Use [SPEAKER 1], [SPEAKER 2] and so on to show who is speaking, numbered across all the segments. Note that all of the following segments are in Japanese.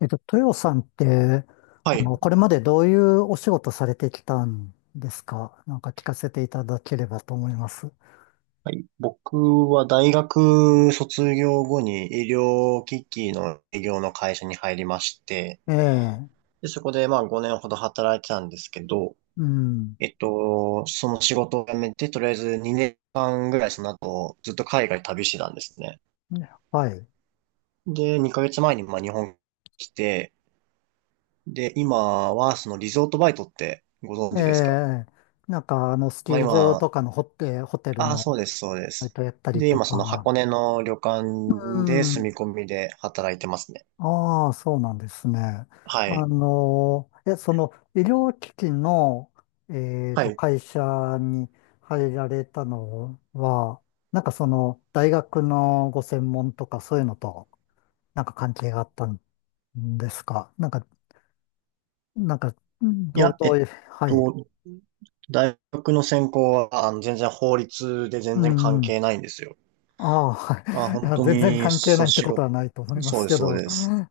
[SPEAKER 1] 豊さんって、
[SPEAKER 2] はい。
[SPEAKER 1] これまでどういうお仕事されてきたんですか？なんか聞かせていただければと思います。
[SPEAKER 2] はい、僕は大学卒業後に医療機器の営業の会社に入りまして、
[SPEAKER 1] ええ。
[SPEAKER 2] で、そこでまあ5年ほど働いてたんですけど、
[SPEAKER 1] うん。
[SPEAKER 2] その仕事を辞めて、とりあえず2年間ぐらいその後ずっと海外旅してたんですね。
[SPEAKER 1] はい。
[SPEAKER 2] で、2ヶ月前にまあ日本に来て、で、今はそのリゾートバイトってご存
[SPEAKER 1] え
[SPEAKER 2] 知ですか？
[SPEAKER 1] え、なんか、あの、スキ
[SPEAKER 2] まあ
[SPEAKER 1] ー場と
[SPEAKER 2] 今、
[SPEAKER 1] かのホテ、ホテル
[SPEAKER 2] ああ、
[SPEAKER 1] の
[SPEAKER 2] そうです、そうで
[SPEAKER 1] バイ
[SPEAKER 2] す。
[SPEAKER 1] トやったり
[SPEAKER 2] で、
[SPEAKER 1] と
[SPEAKER 2] 今その
[SPEAKER 1] か。
[SPEAKER 2] 箱根の旅館
[SPEAKER 1] う
[SPEAKER 2] で
[SPEAKER 1] ん。
[SPEAKER 2] 住み込みで働いてますね。
[SPEAKER 1] ああ、そうなんですね。
[SPEAKER 2] は
[SPEAKER 1] あ
[SPEAKER 2] い。
[SPEAKER 1] の、え、その医療機器の、
[SPEAKER 2] はい。
[SPEAKER 1] 会社に入られたのは、なんかその大学のご専門とかそういうのとなんか関係があったんですか？なんか、なんか、
[SPEAKER 2] いや、え
[SPEAKER 1] どう
[SPEAKER 2] っ
[SPEAKER 1] いう、はい。
[SPEAKER 2] と、大学の専攻は、全然法律で
[SPEAKER 1] う
[SPEAKER 2] 全然関
[SPEAKER 1] ん。
[SPEAKER 2] 係ないんですよ。
[SPEAKER 1] ああ、は
[SPEAKER 2] まあ、
[SPEAKER 1] い。い
[SPEAKER 2] 本
[SPEAKER 1] や、
[SPEAKER 2] 当
[SPEAKER 1] 全然
[SPEAKER 2] に、
[SPEAKER 1] 関係
[SPEAKER 2] そ
[SPEAKER 1] な
[SPEAKER 2] う、
[SPEAKER 1] いって
[SPEAKER 2] 仕
[SPEAKER 1] こと
[SPEAKER 2] 事、
[SPEAKER 1] はないと思いま
[SPEAKER 2] そう
[SPEAKER 1] す
[SPEAKER 2] で
[SPEAKER 1] け
[SPEAKER 2] す、そう
[SPEAKER 1] ど。
[SPEAKER 2] です。
[SPEAKER 1] は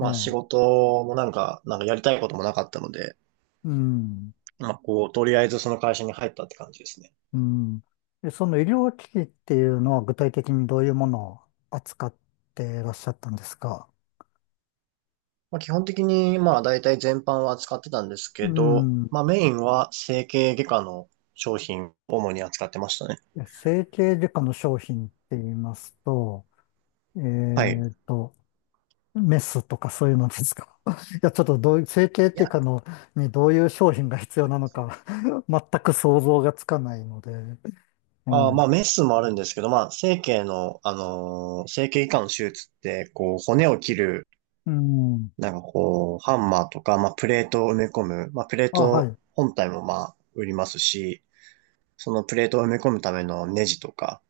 [SPEAKER 1] い。え
[SPEAKER 2] あ、仕
[SPEAKER 1] え。
[SPEAKER 2] 事もなんか、なんかやりたいこともなかったので、
[SPEAKER 1] うん。
[SPEAKER 2] まあ、こう、とりあえずその会社に入ったって感じですね。
[SPEAKER 1] うん。で、その医療機器っていうのは具体的にどういうものを扱っていらっしゃったんですか？
[SPEAKER 2] まあ、基本的に、まあ、大体全般は扱ってたんです
[SPEAKER 1] う
[SPEAKER 2] けど、
[SPEAKER 1] ん。
[SPEAKER 2] まあ、メインは整形外科の商品を主に扱ってましたね。
[SPEAKER 1] え、整形外科の商品って言いますと、え
[SPEAKER 2] はい。
[SPEAKER 1] っと、メスとかそういうのですか？ いや、ちょっとどういう、整形っ
[SPEAKER 2] い
[SPEAKER 1] ていう
[SPEAKER 2] や
[SPEAKER 1] かの、にどういう商品が必要なのか、 全く想像がつかないので。う
[SPEAKER 2] まあ、
[SPEAKER 1] ん。
[SPEAKER 2] メスもあるんですけど、まあ、整形の、整形外科の手術って、こう、骨を切る、
[SPEAKER 1] うん。
[SPEAKER 2] なんかこう、ハンマーとか、まあ、プレートを埋め込む、まあ、プレー
[SPEAKER 1] あ、は
[SPEAKER 2] ト
[SPEAKER 1] い。
[SPEAKER 2] 本体もまあ、売りますし、そのプレートを埋め込むためのネジとか、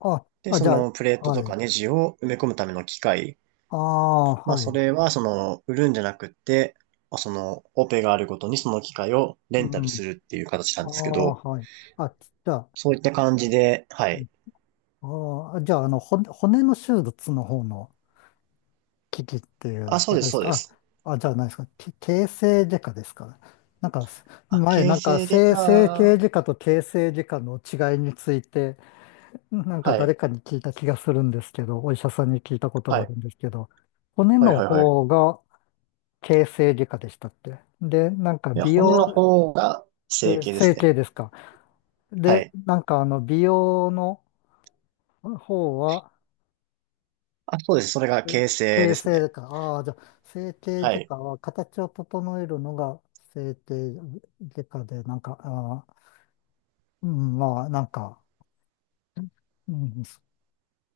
[SPEAKER 1] あ、
[SPEAKER 2] で、
[SPEAKER 1] あ、じ
[SPEAKER 2] そ
[SPEAKER 1] ゃ
[SPEAKER 2] のプレー
[SPEAKER 1] あ、
[SPEAKER 2] トと
[SPEAKER 1] はい。
[SPEAKER 2] かネジを埋め込むための機械、
[SPEAKER 1] ああ、
[SPEAKER 2] まあ、
[SPEAKER 1] は
[SPEAKER 2] そ
[SPEAKER 1] い。
[SPEAKER 2] れは、その、売るんじゃなくって、まあ、その、オペがあるごとにその機械をレ
[SPEAKER 1] う
[SPEAKER 2] ンタル
[SPEAKER 1] ん。
[SPEAKER 2] するっていう形な
[SPEAKER 1] あ
[SPEAKER 2] んですけ
[SPEAKER 1] あ、
[SPEAKER 2] ど、
[SPEAKER 1] はい。あ、じゃあ、
[SPEAKER 2] そういった感じで、はい。
[SPEAKER 1] ああ、じゃあ、あの、骨の手術の方の機器っていう
[SPEAKER 2] あ、そ
[SPEAKER 1] こ
[SPEAKER 2] うで
[SPEAKER 1] と
[SPEAKER 2] す、
[SPEAKER 1] です
[SPEAKER 2] そうで
[SPEAKER 1] か？
[SPEAKER 2] す。
[SPEAKER 1] あ、あ、じゃあ何ですかけ、形成外科ですか？なんか、
[SPEAKER 2] あ、
[SPEAKER 1] 前、
[SPEAKER 2] 形
[SPEAKER 1] なんか、
[SPEAKER 2] 成外
[SPEAKER 1] 整形
[SPEAKER 2] 科
[SPEAKER 1] 外科と形成外科の違いについて、なんか
[SPEAKER 2] はい。
[SPEAKER 1] 誰かに聞いた気がするんですけど、お医者さんに聞いたこと
[SPEAKER 2] は
[SPEAKER 1] があ
[SPEAKER 2] い。
[SPEAKER 1] るんですけど、骨
[SPEAKER 2] はい
[SPEAKER 1] の
[SPEAKER 2] はいはい。
[SPEAKER 1] 方が形成外科でしたっけ？で、なんか、
[SPEAKER 2] いや、
[SPEAKER 1] 美
[SPEAKER 2] 骨の
[SPEAKER 1] 容、
[SPEAKER 2] 方が
[SPEAKER 1] え
[SPEAKER 2] 整
[SPEAKER 1] ー、
[SPEAKER 2] 形です
[SPEAKER 1] 整
[SPEAKER 2] ね。
[SPEAKER 1] 形ですか？
[SPEAKER 2] は
[SPEAKER 1] で、
[SPEAKER 2] い。
[SPEAKER 1] なんか、あの、美容の方は、
[SPEAKER 2] あ、そうです。それが形成
[SPEAKER 1] 形
[SPEAKER 2] です
[SPEAKER 1] 成
[SPEAKER 2] ね。
[SPEAKER 1] でか。ああ、じゃあ、整形
[SPEAKER 2] は
[SPEAKER 1] 外
[SPEAKER 2] い。
[SPEAKER 1] 科は形を整えるのが整形外科で、なんか、ああ、うん、まあ、なんか、うん、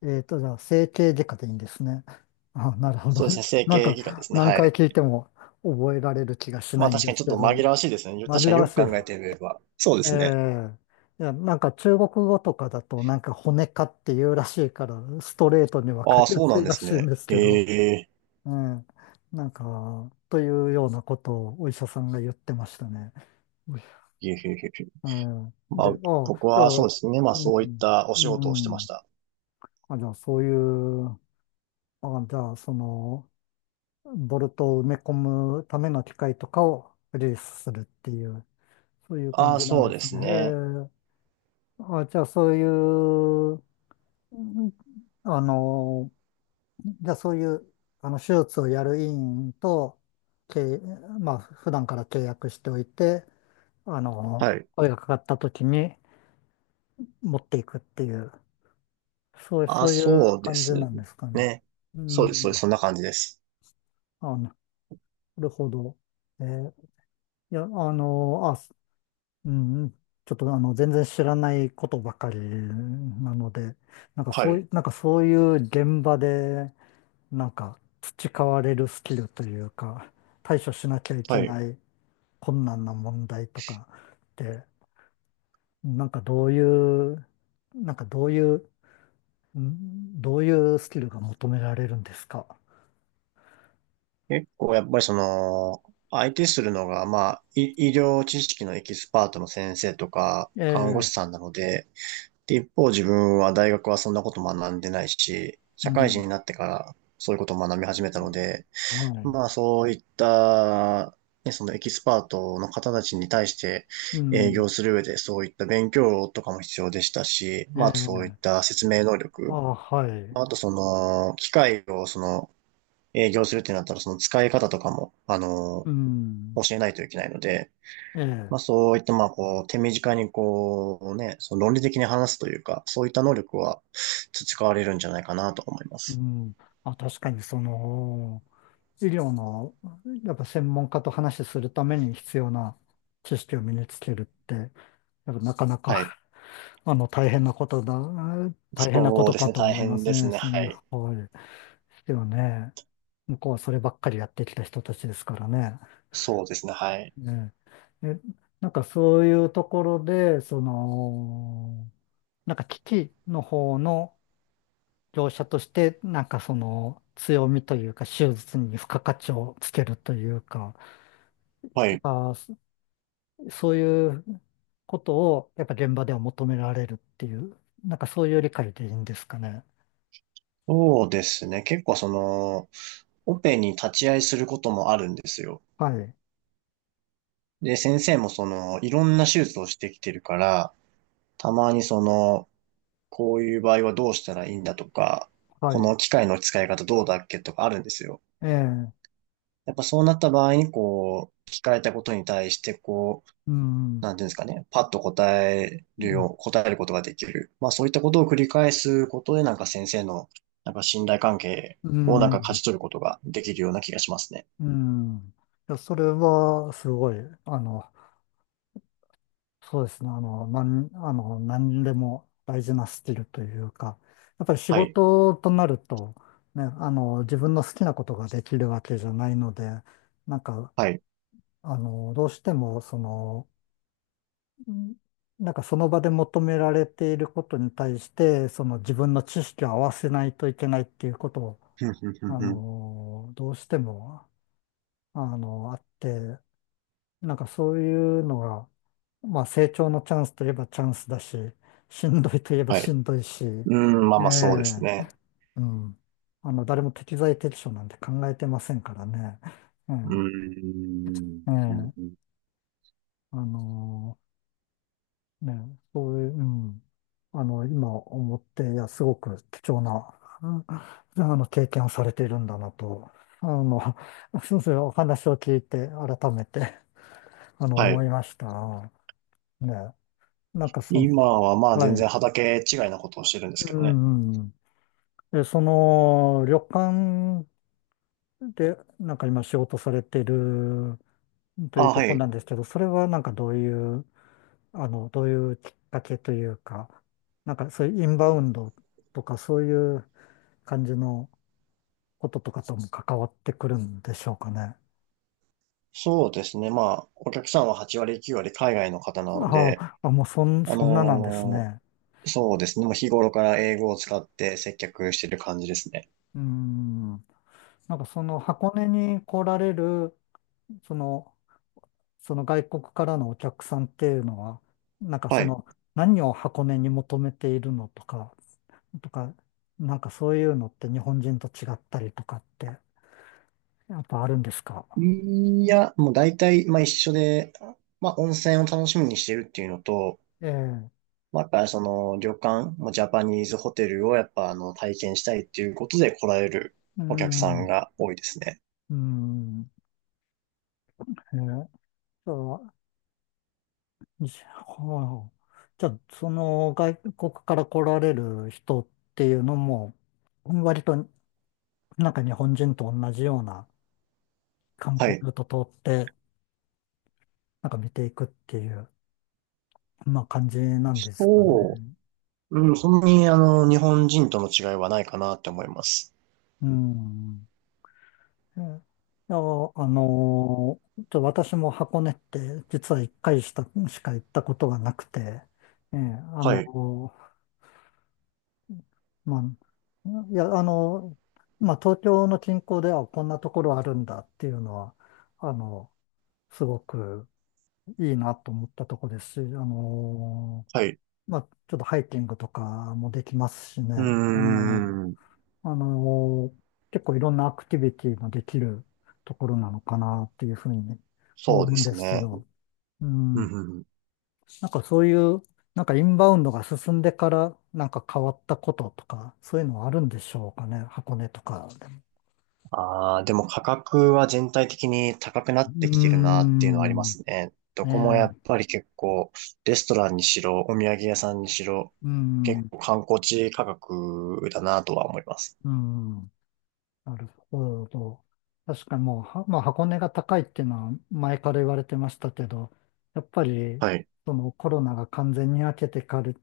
[SPEAKER 1] じゃあ、整形外科でいいんですね。ああ、なるほど。
[SPEAKER 2] そうですね。整
[SPEAKER 1] なん
[SPEAKER 2] 形外科で
[SPEAKER 1] か、
[SPEAKER 2] すね。
[SPEAKER 1] 何
[SPEAKER 2] は
[SPEAKER 1] 回
[SPEAKER 2] い。
[SPEAKER 1] 聞いても覚えられる気がし
[SPEAKER 2] ま
[SPEAKER 1] な
[SPEAKER 2] あ
[SPEAKER 1] いん
[SPEAKER 2] 確か
[SPEAKER 1] で
[SPEAKER 2] に
[SPEAKER 1] す
[SPEAKER 2] ちょっ
[SPEAKER 1] け
[SPEAKER 2] と
[SPEAKER 1] ど、
[SPEAKER 2] 紛らわしいですね。確
[SPEAKER 1] 紛
[SPEAKER 2] かに
[SPEAKER 1] ら
[SPEAKER 2] よ
[SPEAKER 1] わ
[SPEAKER 2] く
[SPEAKER 1] しい。
[SPEAKER 2] 考えてみれば。そうで
[SPEAKER 1] え
[SPEAKER 2] すね。
[SPEAKER 1] え、いや、なんか中国語とかだと、なんか骨科っていうらしいから、ストレートにわか
[SPEAKER 2] ああ、
[SPEAKER 1] りや
[SPEAKER 2] そう
[SPEAKER 1] す
[SPEAKER 2] なん
[SPEAKER 1] い
[SPEAKER 2] で
[SPEAKER 1] ら
[SPEAKER 2] す
[SPEAKER 1] しいん
[SPEAKER 2] ね。
[SPEAKER 1] ですけど、
[SPEAKER 2] へえ。
[SPEAKER 1] うん。なんか、というようなことをお医者さんが言ってましたね。うい
[SPEAKER 2] へえへえへえ。
[SPEAKER 1] うん。
[SPEAKER 2] ま
[SPEAKER 1] で、
[SPEAKER 2] あ、僕
[SPEAKER 1] あ、じゃあ、
[SPEAKER 2] はそうですね。まあ
[SPEAKER 1] う
[SPEAKER 2] そういっ
[SPEAKER 1] ん、
[SPEAKER 2] たお
[SPEAKER 1] う
[SPEAKER 2] 仕事をしてまし
[SPEAKER 1] ん。
[SPEAKER 2] た。
[SPEAKER 1] あ、じゃあ、そういう、あ、じゃあ、その、ボルトを埋め込むための機械とかをリリースするっていう、そういう感
[SPEAKER 2] ああ、
[SPEAKER 1] じなん
[SPEAKER 2] そう
[SPEAKER 1] で
[SPEAKER 2] で
[SPEAKER 1] す
[SPEAKER 2] す
[SPEAKER 1] ね。へ
[SPEAKER 2] ね。
[SPEAKER 1] え。あ、じゃあ、そういう、うん、あの、じゃあそういう、あの、手術をやる医院と、け、まあ、普段から契約しておいて、あ
[SPEAKER 2] は
[SPEAKER 1] の、
[SPEAKER 2] い。
[SPEAKER 1] 声がかかった時に持っていくっていう、
[SPEAKER 2] ああ、
[SPEAKER 1] そういう
[SPEAKER 2] そうで
[SPEAKER 1] 感じ
[SPEAKER 2] す
[SPEAKER 1] なんですかね。
[SPEAKER 2] ね。
[SPEAKER 1] う
[SPEAKER 2] そうです。そうです。
[SPEAKER 1] ん。
[SPEAKER 2] そんな感じです。
[SPEAKER 1] あ、なるほど。えー、いや、あの、あ、す、うん、ちょっとあの、全然知らないことばかりなので、なんか
[SPEAKER 2] は
[SPEAKER 1] そうい
[SPEAKER 2] い。
[SPEAKER 1] う、なんかそういう現場で、なんか培われるスキルというか、対処しなきゃいけ
[SPEAKER 2] はい。
[SPEAKER 1] ない困難な問題とかって、なんかどういう、なんかどういう、ん、どういうスキルが求められるんですか？
[SPEAKER 2] 結構やっぱりその、相手するのが、まあ、医療知識のエキスパートの先生とか、
[SPEAKER 1] え
[SPEAKER 2] 看護師
[SPEAKER 1] え、
[SPEAKER 2] さんなので、で、一方自分は大学はそんなこと学んでないし、
[SPEAKER 1] う
[SPEAKER 2] 社会人
[SPEAKER 1] ん、
[SPEAKER 2] になってからそういうことを学び始めたので、
[SPEAKER 1] はい、
[SPEAKER 2] まあそういった、ね、そのエキスパートの方たちに対して
[SPEAKER 1] う
[SPEAKER 2] 営業
[SPEAKER 1] ん、
[SPEAKER 2] する上でそういった勉強とかも必要でしたし、まあ
[SPEAKER 1] え
[SPEAKER 2] あとそ
[SPEAKER 1] え、
[SPEAKER 2] ういった説明能
[SPEAKER 1] あ、
[SPEAKER 2] 力、
[SPEAKER 1] はい、
[SPEAKER 2] まああとその機械をその営業するってなったら、その使い方とかも、
[SPEAKER 1] うん、
[SPEAKER 2] 教えないといけないので、
[SPEAKER 1] え
[SPEAKER 2] まあ
[SPEAKER 1] え、
[SPEAKER 2] そういった、まあこう、手短にこうね、その論理的に話すというか、そういった能力は培われるんじゃないかなと思いま
[SPEAKER 1] う
[SPEAKER 2] す。
[SPEAKER 1] ん、あ、確かにその、医療の、やっぱ専門家と話しするために必要な知識を身につけるって、やっぱなかな
[SPEAKER 2] は
[SPEAKER 1] か、
[SPEAKER 2] い。
[SPEAKER 1] あの、大変なこ
[SPEAKER 2] そう
[SPEAKER 1] と
[SPEAKER 2] です
[SPEAKER 1] か
[SPEAKER 2] ね、
[SPEAKER 1] と
[SPEAKER 2] 大
[SPEAKER 1] 思いま
[SPEAKER 2] 変
[SPEAKER 1] す
[SPEAKER 2] です
[SPEAKER 1] ね。
[SPEAKER 2] ね、
[SPEAKER 1] そ
[SPEAKER 2] は
[SPEAKER 1] ん
[SPEAKER 2] い。
[SPEAKER 1] な、はい。でもね、向こうはそればっかりやってきた人たちですからね。
[SPEAKER 2] そうですね、はい。
[SPEAKER 1] ね。で、なんかそういうところで、その、なんか機器の方の業者として、なんかその強みというか、手術に付加価値をつけるというか、
[SPEAKER 2] は
[SPEAKER 1] やっ
[SPEAKER 2] い。
[SPEAKER 1] ぱそそういうことをやっぱ現場では求められるっていう、なんかそういう理解でいいんですかね。
[SPEAKER 2] そうですね、結構その、オペに立ち会いすることもあるんですよ。
[SPEAKER 1] はい。
[SPEAKER 2] で、先生もその、いろんな手術をしてきてるから、たまにその、こういう場合はどうしたらいいんだとか、
[SPEAKER 1] は
[SPEAKER 2] この
[SPEAKER 1] い。
[SPEAKER 2] 機械の使い方どうだっけとかあるんですよ。
[SPEAKER 1] ええ、
[SPEAKER 2] やっぱそうなった場合に、こう、聞かれたことに対して、こう、
[SPEAKER 1] うん、うん、
[SPEAKER 2] なんていうんですかね、パッと答えるよう、答えることができる。まあそういったことを繰り返すことで、なんか先生の、なんか信頼関係
[SPEAKER 1] う
[SPEAKER 2] をなんか勝
[SPEAKER 1] ん、
[SPEAKER 2] ち取ることができるような気がしますね。
[SPEAKER 1] うん。いや、それは、すごい、あの、そうですね、あの、あの、何でも大事なスキルというか、やっぱり仕
[SPEAKER 2] はい。
[SPEAKER 1] 事となると、ね、あの、自分の好きなことができるわけじゃないので、なんか、
[SPEAKER 2] はい。
[SPEAKER 1] あの、どうしても、その、うん、なんかその場で求められていることに対して、その自分の知識を合わせないといけないっていうことを、
[SPEAKER 2] ふんふんふん
[SPEAKER 1] あ
[SPEAKER 2] ふん
[SPEAKER 1] の、どうしても、あの、あって、なんかそういうのが、まあ成長のチャンスといえばチャンスだし、しんどいといえば
[SPEAKER 2] は
[SPEAKER 1] し
[SPEAKER 2] い。
[SPEAKER 1] んどいし、
[SPEAKER 2] うーん、まあ
[SPEAKER 1] え
[SPEAKER 2] まあそうです
[SPEAKER 1] え、
[SPEAKER 2] ね。
[SPEAKER 1] うん。あの、誰も適材適所なんて考えてませんからね。う
[SPEAKER 2] うー
[SPEAKER 1] ん、
[SPEAKER 2] ん。
[SPEAKER 1] え
[SPEAKER 2] うん
[SPEAKER 1] え、
[SPEAKER 2] うん
[SPEAKER 1] あの、ね、そういう、うん。あの、今思って、いや、すごく貴重な、うん、あの、経験をされているんだなと、あの、そうそう、お話を聞いて、改めて。あの、
[SPEAKER 2] は
[SPEAKER 1] 思
[SPEAKER 2] い。
[SPEAKER 1] いました。ね。なんかそ、
[SPEAKER 2] 今はまあ
[SPEAKER 1] は
[SPEAKER 2] 全然
[SPEAKER 1] い。
[SPEAKER 2] 畑違いなことをしてるんです
[SPEAKER 1] う
[SPEAKER 2] けどね。
[SPEAKER 1] んうん。で、その、旅館で、なんか今仕事されてるとい
[SPEAKER 2] あ、
[SPEAKER 1] うと
[SPEAKER 2] は
[SPEAKER 1] ころな
[SPEAKER 2] い。
[SPEAKER 1] んですけど、それはなんかどういう、あの、どういうきっかけというか、なんかそういうインバウンドとかそういう感じのこととかとも関わってくるんでしょうかね。
[SPEAKER 2] そうですね。まあ、お客さんは8割9割海外の方なので、
[SPEAKER 1] ああ、もう
[SPEAKER 2] あ
[SPEAKER 1] そんななんです
[SPEAKER 2] の
[SPEAKER 1] ね。
[SPEAKER 2] ーそうですね。もう日頃から英語を使って接客してる感じですね。
[SPEAKER 1] うん。なんかその箱根に来られる、その、その外国からのお客さんっていうのは、なんか
[SPEAKER 2] は
[SPEAKER 1] そ
[SPEAKER 2] い。
[SPEAKER 1] の何を箱根に求めているのとか、とか、なんかそういうのって日本人と違ったりとかってやっぱあるんですか？
[SPEAKER 2] いや、もう大体、まあ一緒で、まあ温泉を楽しみにしてるっていうのと、
[SPEAKER 1] ええ、
[SPEAKER 2] まあやっぱりその旅館、もうジャパニーズホテルをやっぱあの体験したいっていうことで来られる
[SPEAKER 1] う
[SPEAKER 2] お客さん
[SPEAKER 1] ん、
[SPEAKER 2] が多いですね。
[SPEAKER 1] うん、ええ、そう、じゃあ、はあ、じゃあその外国から来られる人っていうのも、割となんか日本人と同じような観
[SPEAKER 2] は
[SPEAKER 1] 光
[SPEAKER 2] い。
[SPEAKER 1] ルート通って、なんか見ていくっていう。まあ感じなんですかね。
[SPEAKER 2] そううん、そんなに、あの、日本人との違いはないかなって思います。
[SPEAKER 1] うん、え、いや、あのー、ちょ、私も箱根って実は一回したしか行ったことがなくて、ええ、あ
[SPEAKER 2] はい、
[SPEAKER 1] のー、まあ、いや、あのー、まあ東京の近郊ではこんなところあるんだっていうのは、あの、すごくいいなと思ったところですし、あの
[SPEAKER 2] はい。
[SPEAKER 1] ー、まあ、ちょっとハイキングとかもできますし
[SPEAKER 2] うー
[SPEAKER 1] ね、あの、
[SPEAKER 2] ん、
[SPEAKER 1] あのー、結構いろんなアクティビティができるところなのかなっていうふうに思
[SPEAKER 2] そうで
[SPEAKER 1] うんで
[SPEAKER 2] す
[SPEAKER 1] すけ
[SPEAKER 2] ね。
[SPEAKER 1] ど、う
[SPEAKER 2] うん、
[SPEAKER 1] ん、
[SPEAKER 2] うんうん。
[SPEAKER 1] なんかそういう、なんかインバウンドが進んでから、なんか変わったこととか、そういうのはあるんでしょうかね、箱根とかでも。
[SPEAKER 2] ああ、でも価格は全体的に高くな
[SPEAKER 1] う
[SPEAKER 2] っ
[SPEAKER 1] ー
[SPEAKER 2] てきてるなっていうのはありま
[SPEAKER 1] ん、ね
[SPEAKER 2] すね。どこもや
[SPEAKER 1] え、
[SPEAKER 2] っぱり結構、レストランにしろ、お土産屋さんにしろ、
[SPEAKER 1] う
[SPEAKER 2] 結
[SPEAKER 1] ん、
[SPEAKER 2] 構観光地価格だなとは思います。
[SPEAKER 1] うん。なるほど。確かにもう、はまあ、箱根が高いっていうのは前から言われてましたけど、やっぱり
[SPEAKER 2] はい。
[SPEAKER 1] そのコロナが完全に明けてかる、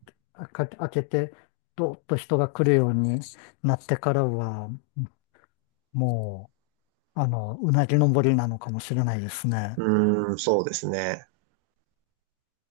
[SPEAKER 1] か明けて、どーっと人が来るようになってからは、もう、あの、うなぎ登りなのかもしれないですね。
[SPEAKER 2] うーん、そうですね。